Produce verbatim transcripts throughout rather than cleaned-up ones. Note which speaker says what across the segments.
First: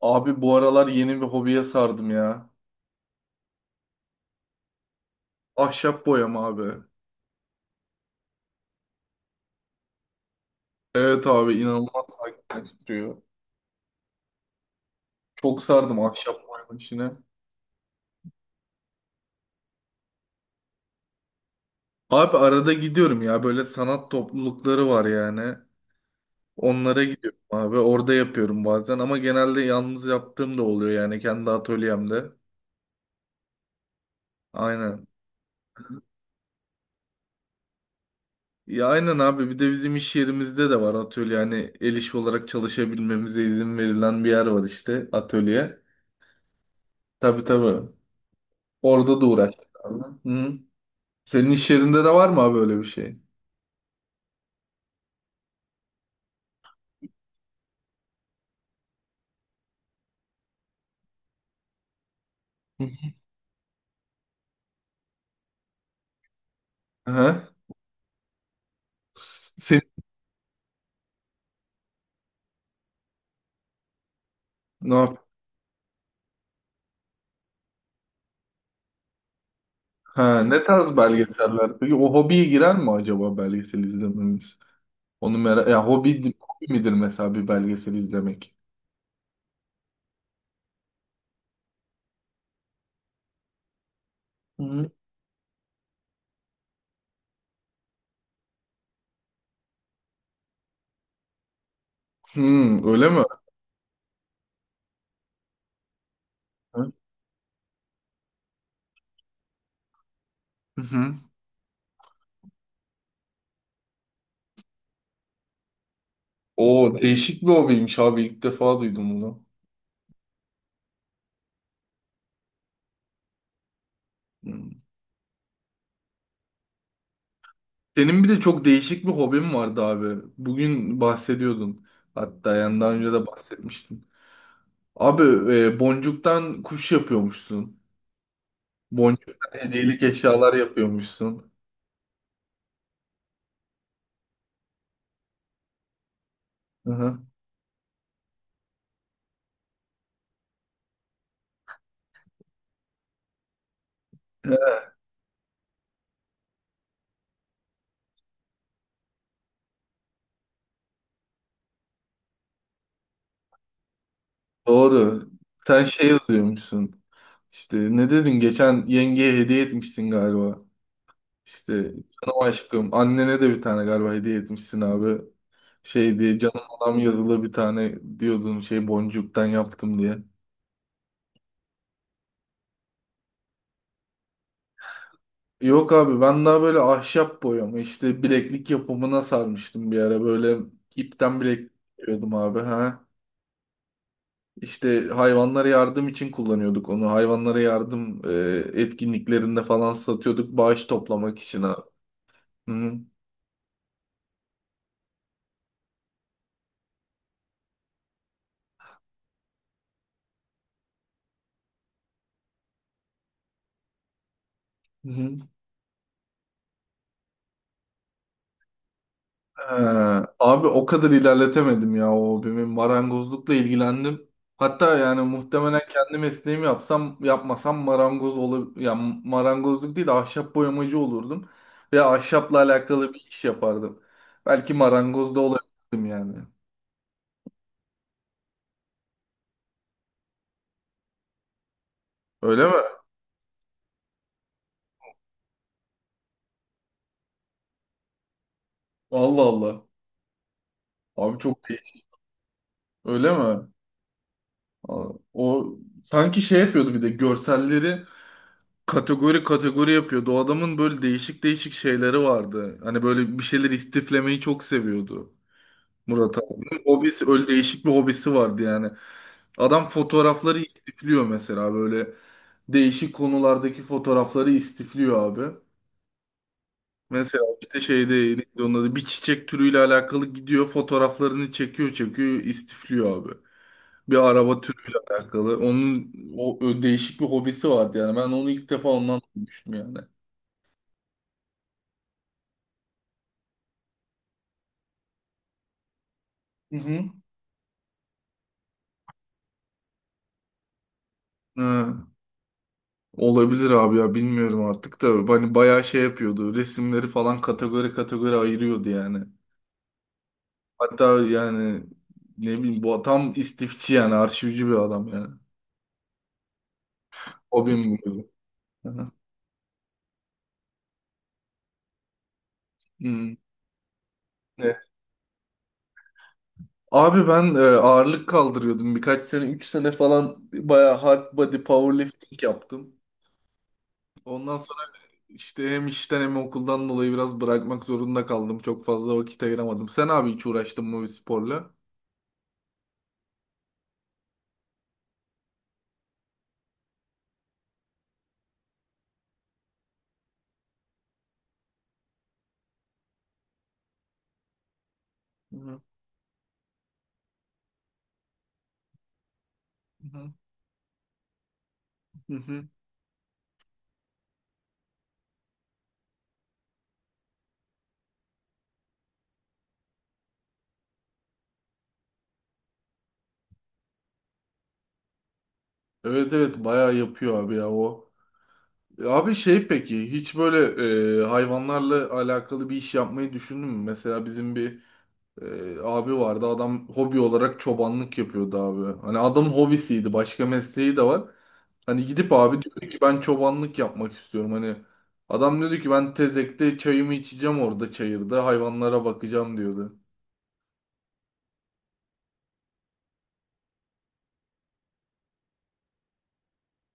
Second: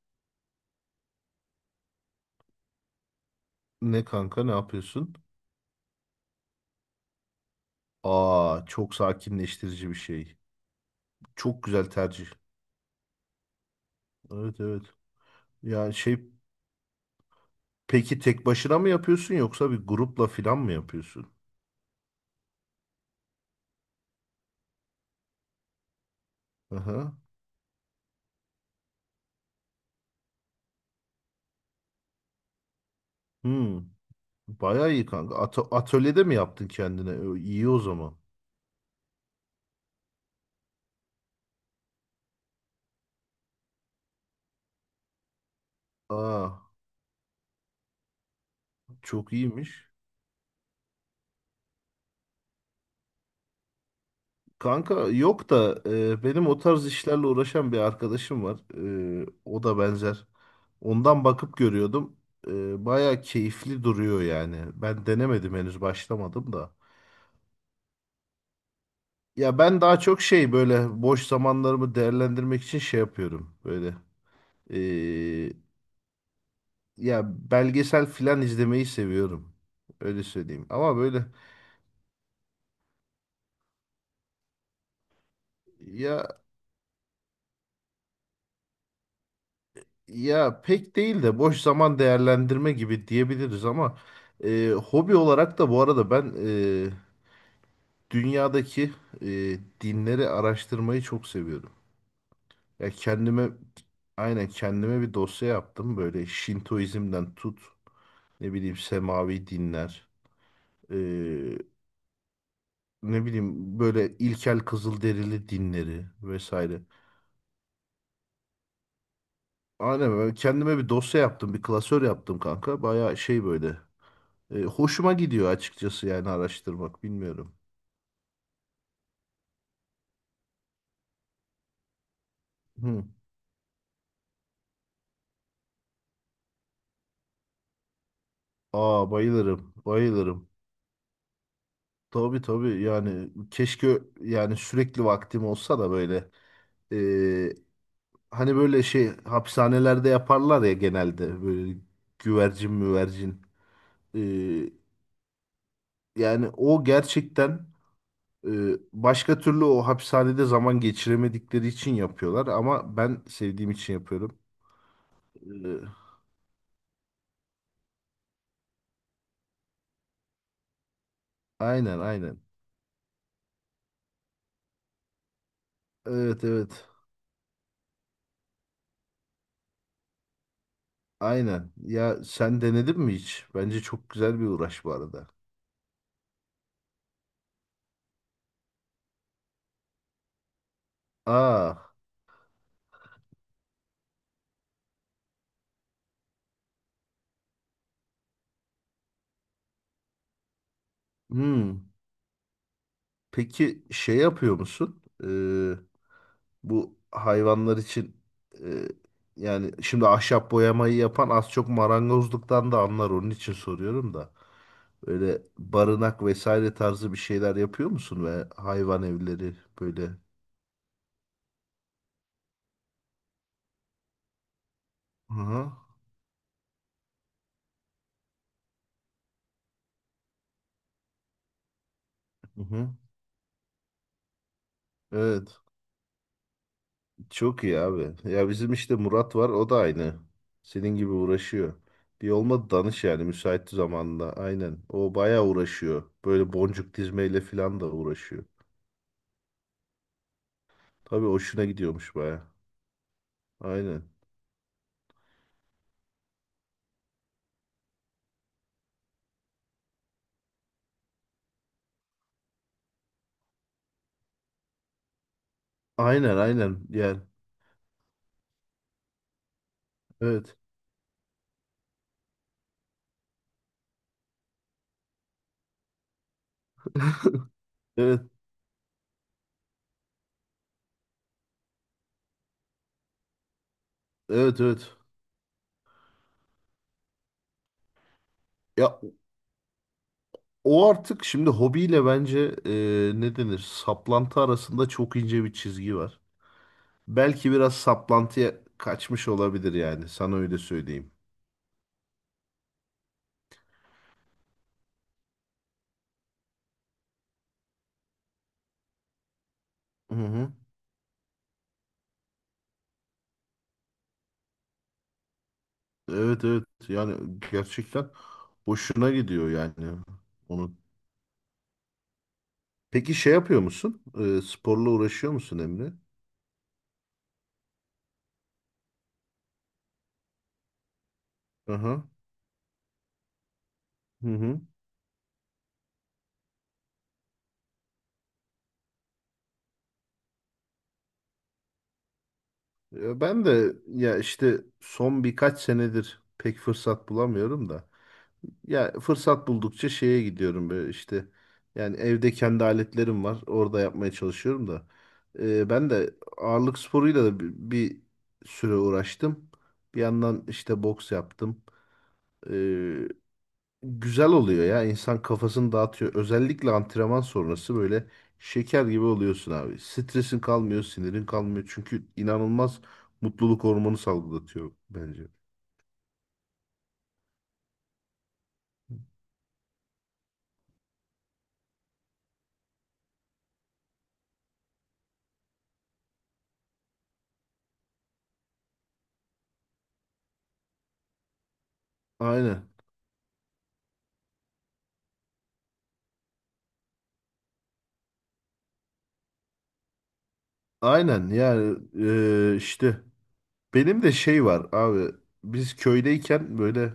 Speaker 1: Abi bu aralar yeni bir hobiye sardım ya.
Speaker 2: Ne kanka, ne yapıyorsun?
Speaker 1: Ahşap boyama abi.
Speaker 2: Aa, çok sakinleştirici bir şey.
Speaker 1: Evet abi
Speaker 2: Çok güzel
Speaker 1: inanılmaz
Speaker 2: tercih.
Speaker 1: sakinleştiriyor.
Speaker 2: Evet, evet.
Speaker 1: Çok
Speaker 2: Ya
Speaker 1: sardım
Speaker 2: şey
Speaker 1: ahşap boyama işine.
Speaker 2: peki tek başına mı yapıyorsun yoksa bir grupla filan mı yapıyorsun?
Speaker 1: Abi arada gidiyorum ya böyle sanat toplulukları var yani. Onlara
Speaker 2: Aha.
Speaker 1: gidiyorum abi. Orada yapıyorum bazen ama genelde yalnız yaptığım da oluyor yani kendi atölyemde.
Speaker 2: Hmm. Bayağı
Speaker 1: Aynen.
Speaker 2: iyi kanka. Ato- atölyede mi yaptın kendine? Ö, İyi o zaman.
Speaker 1: Ya aynen abi bir de bizim iş yerimizde de var atölye. Yani el işi olarak çalışabilmemize izin verilen bir yer var işte atölye.
Speaker 2: Aa,
Speaker 1: Tabii tabii. Orada da
Speaker 2: çok
Speaker 1: uğraştık
Speaker 2: iyiymiş.
Speaker 1: abi. Hı. Senin iş yerinde de var mı abi öyle bir şey?
Speaker 2: Kanka yok da, e, benim o tarz işlerle uğraşan bir arkadaşım var. E, o da benzer. Ondan bakıp görüyordum. Ee, baya keyifli duruyor yani. Ben denemedim, henüz başlamadım da.
Speaker 1: Hı.
Speaker 2: Ya
Speaker 1: Sen
Speaker 2: ben daha çok şey böyle boş zamanlarımı değerlendirmek için şey yapıyorum böyle.
Speaker 1: ne yap?
Speaker 2: Ee, ya belgesel filan izlemeyi seviyorum. Öyle
Speaker 1: Ha, ne
Speaker 2: söyleyeyim.
Speaker 1: tarz
Speaker 2: Ama böyle
Speaker 1: belgeseller? Peki o hobiye girer mi acaba belgesel izlememiz? Onu merak ya hobi,
Speaker 2: ya
Speaker 1: hobi midir mesela bir belgesel izlemek?
Speaker 2: ya pek değil de boş zaman değerlendirme gibi diyebiliriz ama e,
Speaker 1: Hı.
Speaker 2: hobi olarak da bu arada ben e, dünyadaki e, dinleri araştırmayı çok seviyorum.
Speaker 1: Hmm,
Speaker 2: Ya
Speaker 1: öyle mi?
Speaker 2: kendime aynen kendime bir dosya yaptım, böyle
Speaker 1: Hı
Speaker 2: Şintoizm'den tut, ne bileyim semavi dinler,
Speaker 1: hı.
Speaker 2: ee, ne bileyim böyle ilkel Kızılderili dinleri vesaire.
Speaker 1: O değişik bir hobiymiş abi ilk defa duydum bunu.
Speaker 2: Aynen, böyle kendime bir dosya yaptım, bir klasör yaptım kanka, baya şey böyle Ee,
Speaker 1: Hmm.
Speaker 2: hoşuma gidiyor açıkçası, yani araştırmak, bilmiyorum.
Speaker 1: Senin bir de çok değişik bir hobin vardı abi. Bugün bahsediyordun. Hatta yandan
Speaker 2: Hı.
Speaker 1: önce de bahsetmiştin. Abi e, boncuktan kuş yapıyormuşsun.
Speaker 2: Aa,
Speaker 1: Boncuktan
Speaker 2: bayılırım,
Speaker 1: hediyelik
Speaker 2: bayılırım.
Speaker 1: eşyalar yapıyormuşsun.
Speaker 2: Tabii tabii, yani keşke yani sürekli vaktim olsa da böyle.
Speaker 1: Hı hı.
Speaker 2: Hani böyle şey hapishanelerde yaparlar ya, genelde böyle güvercin müvercin. Ee, Yani o gerçekten, e, başka türlü o hapishanede zaman geçiremedikleri için yapıyorlar ama ben sevdiğim için yapıyorum.
Speaker 1: Doğru. Sen
Speaker 2: Ee,
Speaker 1: şey yazıyormuşsun. İşte ne dedin? Geçen yengeye hediye etmişsin galiba. İşte
Speaker 2: aynen, aynen.
Speaker 1: canım aşkım. Annene de bir tane galiba hediye etmişsin abi. Şey diye
Speaker 2: Evet,
Speaker 1: canım
Speaker 2: evet.
Speaker 1: adam yazılı bir tane diyordun şey boncuktan yaptım diye.
Speaker 2: Aynen. Ya sen denedin mi hiç? Bence çok güzel bir uğraş bu arada.
Speaker 1: Yok abi ben daha böyle ahşap boyama işte bileklik yapımına sarmıştım bir ara. Böyle ipten bileklik
Speaker 2: Aa.
Speaker 1: yapıyordum abi. Ha. İşte hayvanlara yardım için kullanıyorduk onu. Hayvanlara yardım e, etkinliklerinde falan satıyorduk bağış toplamak için abi.
Speaker 2: Hmm.
Speaker 1: Hı hı.
Speaker 2: Peki şey yapıyor musun? Ee, Bu hayvanlar için, e, yani şimdi ahşap boyamayı yapan az çok marangozluktan da anlar, onun için soruyorum da.
Speaker 1: Hı hı.
Speaker 2: Böyle barınak vesaire tarzı bir şeyler yapıyor musun ve hayvan evleri böyle?
Speaker 1: Ha, abi o kadar ilerletemedim ya o hobimi. Marangozlukla ilgilendim. Hatta yani
Speaker 2: Hı hı.
Speaker 1: muhtemelen kendi mesleğimi yapsam yapmasam marangoz olur ya marangozluk değil de ahşap boyamacı olurdum ve ahşapla
Speaker 2: Hı hı.
Speaker 1: alakalı bir iş yapardım. Belki marangoz da
Speaker 2: Evet.
Speaker 1: olabilirdim yani.
Speaker 2: Çok iyi abi. Ya bizim işte Murat var, o da aynı. Senin gibi uğraşıyor. Bir
Speaker 1: Öyle
Speaker 2: olmadı
Speaker 1: mi?
Speaker 2: danış yani müsait zamanla. Aynen. O bayağı uğraşıyor. Böyle boncuk dizmeyle falan da uğraşıyor.
Speaker 1: Allah Allah.
Speaker 2: Tabii
Speaker 1: Abi
Speaker 2: hoşuna
Speaker 1: çok iyi.
Speaker 2: gidiyormuş bayağı.
Speaker 1: Öyle mi?
Speaker 2: Aynen.
Speaker 1: O, o sanki şey yapıyordu bir de görselleri kategori kategori yapıyordu. O adamın böyle değişik değişik şeyleri vardı. Hani böyle bir şeyler istiflemeyi çok seviyordu
Speaker 2: Aynen
Speaker 1: Murat abi.
Speaker 2: aynen yani
Speaker 1: Hobisi öyle değişik bir hobisi vardı yani. Adam
Speaker 2: evet,
Speaker 1: fotoğrafları istifliyor mesela böyle değişik konulardaki fotoğrafları istifliyor abi. Mesela işte şeyde
Speaker 2: evet,
Speaker 1: neydi onun adı? Bir çiçek türüyle alakalı gidiyor fotoğraflarını çekiyor çekiyor istifliyor abi. Bir araba
Speaker 2: evet, evet,
Speaker 1: türüyle alakalı. Onun o, o değişik bir hobisi vardı yani. Ben onu ilk defa
Speaker 2: ya
Speaker 1: ondan duymuştum yani.
Speaker 2: o artık şimdi hobiyle bence, e, ne denir, saplantı arasında çok ince bir çizgi var.
Speaker 1: Hı hı.
Speaker 2: Belki biraz saplantıya kaçmış olabilir yani, sana öyle söyleyeyim.
Speaker 1: Ha, olabilir abi ya bilmiyorum artık da hani bayağı şey yapıyordu resimleri falan kategori kategori ayırıyordu yani.
Speaker 2: Hı hı.
Speaker 1: Hatta yani ne bileyim bu tam istifçi yani arşivci bir adam yani.
Speaker 2: Evet evet, yani
Speaker 1: Hobim
Speaker 2: gerçekten
Speaker 1: bu.
Speaker 2: hoşuna
Speaker 1: Aha.
Speaker 2: gidiyor yani onu. Peki şey
Speaker 1: Hmm.
Speaker 2: yapıyor musun? E,
Speaker 1: Ne?
Speaker 2: sporla uğraşıyor musun Emre?
Speaker 1: Abi ben e, ağırlık kaldırıyordum birkaç sene üç sene falan bayağı hard body
Speaker 2: Aha.
Speaker 1: powerlifting yaptım.
Speaker 2: Hı
Speaker 1: Ondan
Speaker 2: hı.
Speaker 1: İşte hem işten hem okuldan dolayı biraz bırakmak zorunda kaldım. Çok fazla vakit ayıramadım. Sen abi hiç uğraştın mı bir sporla?
Speaker 2: Ya ben de, ya işte son birkaç senedir pek fırsat bulamıyorum da. Ya fırsat buldukça şeye gidiyorum böyle işte. Yani evde kendi aletlerim var. Orada yapmaya çalışıyorum da. Ee,
Speaker 1: Hı
Speaker 2: ben de ağırlık sporuyla da bir, bir süre uğraştım. Bir
Speaker 1: hı.
Speaker 2: yandan işte boks yaptım.
Speaker 1: Hı hı.
Speaker 2: Ee, Güzel oluyor ya. İnsan kafasını dağıtıyor. Özellikle antrenman sonrası böyle şeker gibi oluyorsun abi. Stresin kalmıyor, sinirin kalmıyor. Çünkü inanılmaz mutluluk hormonu salgılatıyor bence.
Speaker 1: Evet evet bayağı yapıyor abi ya o. E, Abi şey peki hiç böyle e, hayvanlarla alakalı bir iş yapmayı düşündün mü? Mesela bizim bir e, abi vardı. Adam hobi olarak çobanlık yapıyordu abi. Hani adamın hobisiydi. Başka mesleği de var. Hani gidip abi
Speaker 2: Aynen.
Speaker 1: diyordu ki ben çobanlık yapmak istiyorum. Hani adam diyordu ki ben tezekte çayımı içeceğim orada çayırda hayvanlara bakacağım diyordu.
Speaker 2: Aynen yani, e, işte. Benim de şey var abi, biz köydeyken böyle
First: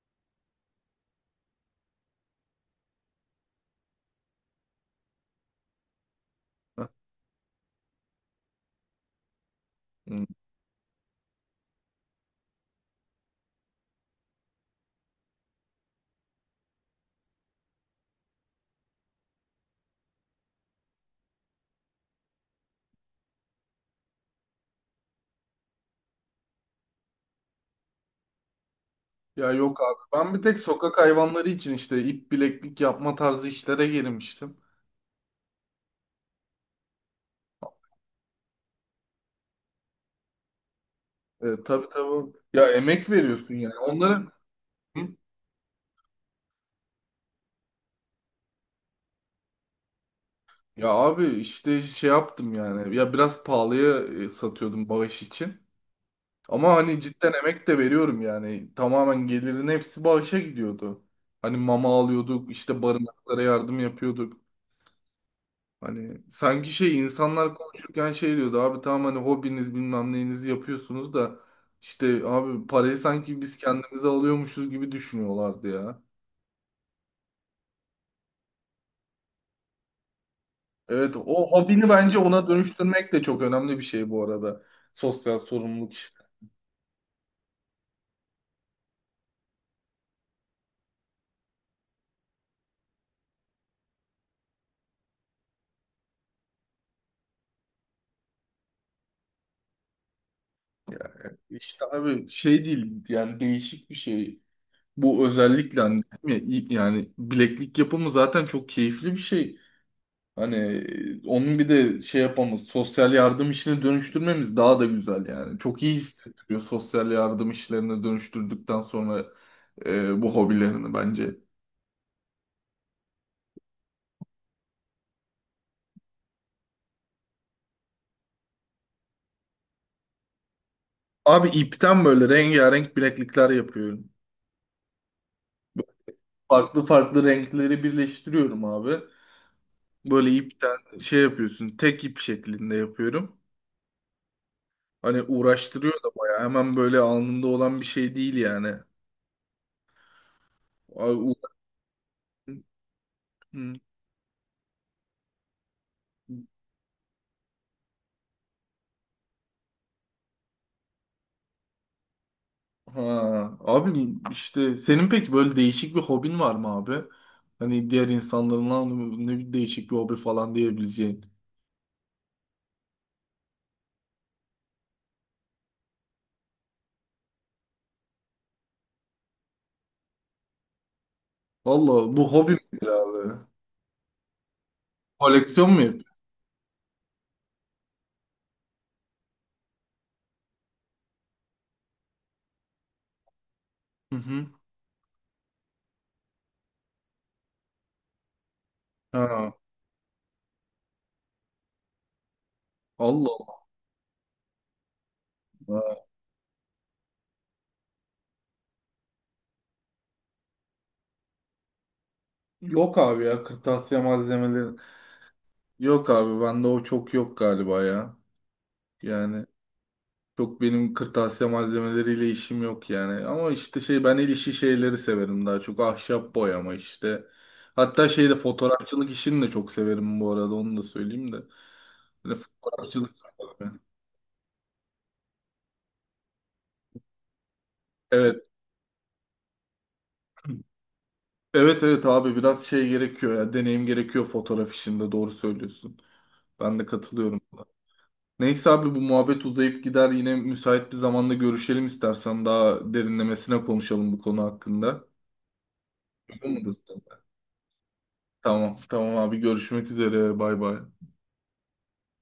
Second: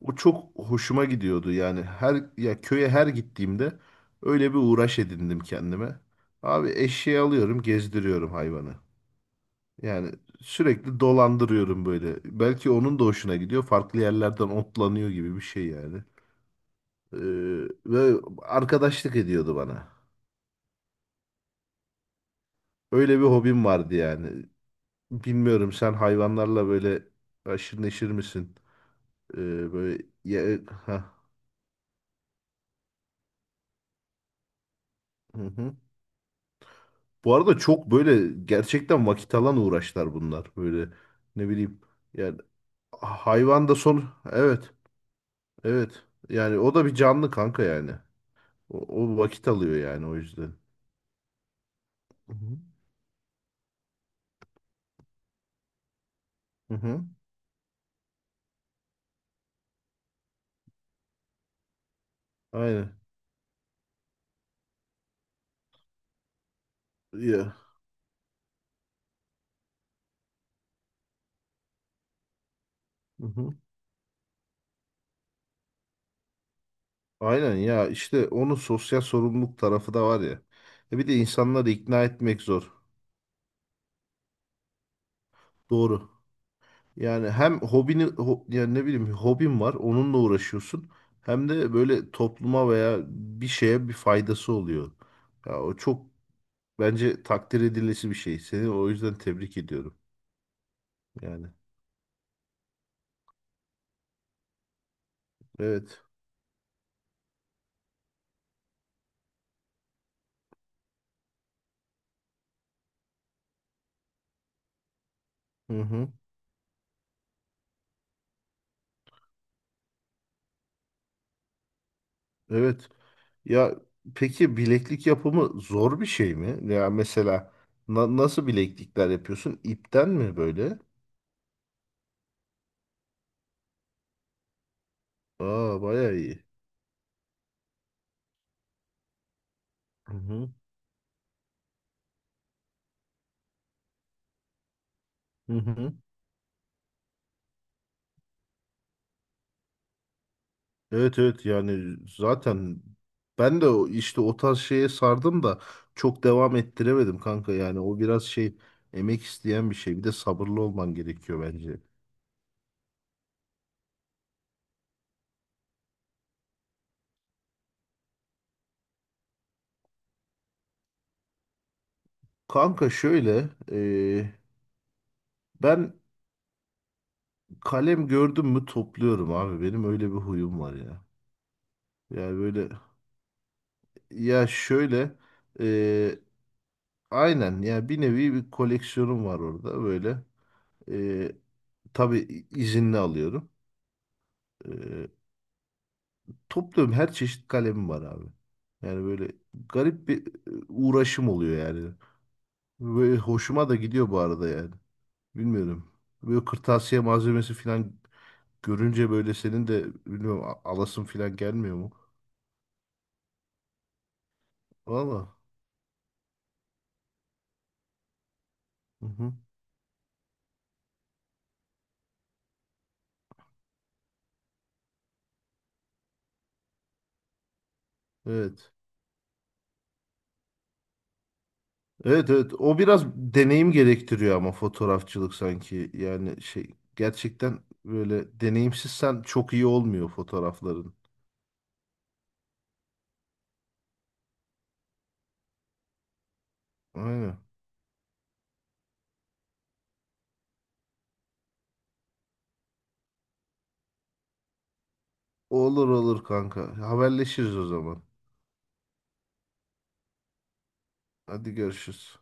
Speaker 2: o çok hoşuma gidiyordu, yani her, ya köye her gittiğimde öyle bir uğraş edindim kendime. Abi
Speaker 1: Heh.
Speaker 2: eşeği alıyorum, gezdiriyorum hayvanı. Yani
Speaker 1: Hı.
Speaker 2: sürekli dolandırıyorum böyle. Belki onun da hoşuna gidiyor. Farklı yerlerden otlanıyor gibi bir şey yani. Ee, Ve arkadaşlık ediyordu bana. Öyle bir hobim vardı yani. Bilmiyorum sen hayvanlarla böyle aşırı neşir misin? Ee,
Speaker 1: Ya yok abi.
Speaker 2: böyle
Speaker 1: Ben
Speaker 2: ya,
Speaker 1: bir tek sokak
Speaker 2: heh.
Speaker 1: hayvanları için işte ip bileklik yapma tarzı işlere girmiştim.
Speaker 2: Hı hı. Bu arada çok böyle gerçekten vakit alan uğraşlar bunlar. Böyle
Speaker 1: E,
Speaker 2: ne bileyim,
Speaker 1: tabii tabii.
Speaker 2: yani
Speaker 1: Ya emek veriyorsun
Speaker 2: hayvan da
Speaker 1: yani.
Speaker 2: son,
Speaker 1: Onları
Speaker 2: evet,
Speaker 1: Hı?
Speaker 2: evet, yani o da bir canlı kanka yani. O, o vakit alıyor yani, o yüzden.
Speaker 1: Ya abi işte şey
Speaker 2: Hı
Speaker 1: yaptım
Speaker 2: hı.
Speaker 1: yani. Ya biraz pahalıya e, satıyordum bağış için.
Speaker 2: Hı
Speaker 1: Ama hani
Speaker 2: hı.
Speaker 1: cidden emek de veriyorum yani. Tamamen gelirin hepsi bağışa gidiyordu. Hani mama alıyorduk, işte
Speaker 2: Aynen.
Speaker 1: barınaklara yardım yapıyorduk. Hani sanki şey insanlar
Speaker 2: Ya.
Speaker 1: konuşurken şey diyordu abi tamam hani hobiniz bilmem neyinizi yapıyorsunuz da işte abi parayı
Speaker 2: Hı
Speaker 1: sanki
Speaker 2: hı.
Speaker 1: biz kendimize alıyormuşuz gibi düşünüyorlardı ya.
Speaker 2: Aynen ya, işte onun sosyal sorumluluk tarafı da var ya. E bir de
Speaker 1: Evet o
Speaker 2: insanları
Speaker 1: hobini
Speaker 2: ikna
Speaker 1: bence
Speaker 2: etmek
Speaker 1: ona
Speaker 2: zor.
Speaker 1: dönüştürmek de çok önemli bir şey bu arada. Sosyal sorumluluk
Speaker 2: Doğru.
Speaker 1: işte.
Speaker 2: Yani hem hobini ho- yani ne bileyim hobin var, onunla uğraşıyorsun, hem de böyle topluma veya bir şeye bir faydası oluyor. Ya o çok, bence takdir edilesi bir şey. Seni o yüzden tebrik ediyorum. Yani
Speaker 1: İşte abi şey değil yani değişik bir şey. Bu özellikle
Speaker 2: evet.
Speaker 1: hani değil mi? Yani bileklik yapımı zaten çok keyifli bir şey. Hani e, onun bir de şey yapmamız, sosyal yardım işine dönüştürmemiz daha da güzel yani.
Speaker 2: Hı
Speaker 1: Çok iyi
Speaker 2: hı.
Speaker 1: hissettiriyor sosyal yardım işlerine dönüştürdükten sonra e, bu hobilerini bence.
Speaker 2: Evet. Ya peki bileklik yapımı zor bir şey mi? Ya mesela na- nasıl bileklikler yapıyorsun? İpten mi böyle?
Speaker 1: Abi ipten böyle rengarenk bileklikler yapıyorum.
Speaker 2: Aa,
Speaker 1: Böyle
Speaker 2: bayağı iyi.
Speaker 1: farklı farklı renkleri birleştiriyorum abi.
Speaker 2: Hı
Speaker 1: Böyle
Speaker 2: hı.
Speaker 1: ipten şey yapıyorsun, tek ip şeklinde yapıyorum. Hani
Speaker 2: Hı hı.
Speaker 1: uğraştırıyor da bayağı. Hemen böyle alnında olan bir şey değil yani. Abi,
Speaker 2: Evet
Speaker 1: u-
Speaker 2: evet, yani zaten ben de o- işte o tarz şeye sardım da çok devam ettiremedim kanka, yani o biraz şey emek isteyen bir şey, bir de sabırlı olman gerekiyor bence.
Speaker 1: ha, abi işte senin peki böyle değişik bir hobin var mı abi? Hani diğer insanların "Lan ne bir değişik bir hobi falan diyebileceğin.
Speaker 2: Kanka şöyle, e, ben kalem gördüm mü topluyorum abi, benim öyle bir huyum var ya.
Speaker 1: Allah bu
Speaker 2: Yani
Speaker 1: hobi
Speaker 2: böyle,
Speaker 1: midir abi?
Speaker 2: ya şöyle,
Speaker 1: Koleksiyon mu yapıyorsun?
Speaker 2: e, aynen ya, bir nevi bir koleksiyonum var orada böyle. E, tabii izinli alıyorum.
Speaker 1: Hı hı.
Speaker 2: Topluyorum, her çeşit kalemim var abi. Yani böyle
Speaker 1: Ha,
Speaker 2: garip bir, e, uğraşım oluyor yani. Ve
Speaker 1: Allah
Speaker 2: hoşuma da gidiyor bu arada yani. Bilmiyorum.
Speaker 1: Allah.
Speaker 2: Böyle kırtasiye malzemesi falan görünce böyle senin de, bilmiyorum, a- alasın falan gelmiyor mu?
Speaker 1: Yok abi ya kırtasiye malzemeleri.
Speaker 2: Valla.
Speaker 1: Yok abi bende o çok yok galiba ya.
Speaker 2: Hı hı.
Speaker 1: Yani çok benim kırtasiye malzemeleriyle işim yok yani. Ama işte şey ben el işi şeyleri severim daha çok. Ahşap boyama işte. Hatta şeyde
Speaker 2: Evet.
Speaker 1: fotoğrafçılık işini de çok severim bu arada onu da söyleyeyim de.
Speaker 2: Evet
Speaker 1: Böyle
Speaker 2: evet, o biraz
Speaker 1: fotoğrafçılık.
Speaker 2: deneyim gerektiriyor ama fotoğrafçılık sanki, yani şey gerçekten böyle
Speaker 1: Evet.
Speaker 2: deneyimsizsen çok iyi olmuyor fotoğrafların.
Speaker 1: Evet evet abi biraz şey gerekiyor ya. Deneyim gerekiyor fotoğraf işinde doğru söylüyorsun. Ben de
Speaker 2: Aynen.
Speaker 1: katılıyorum buna. Neyse abi bu muhabbet uzayıp gider. Yine müsait bir zamanda görüşelim istersen. Daha derinlemesine konuşalım bu konu hakkında.
Speaker 2: Olur olur
Speaker 1: Uygun mudur?
Speaker 2: kanka, haberleşiriz o zaman.
Speaker 1: Tamam tamam abi görüşmek üzere bay bay.
Speaker 2: Hadi görüşürüz.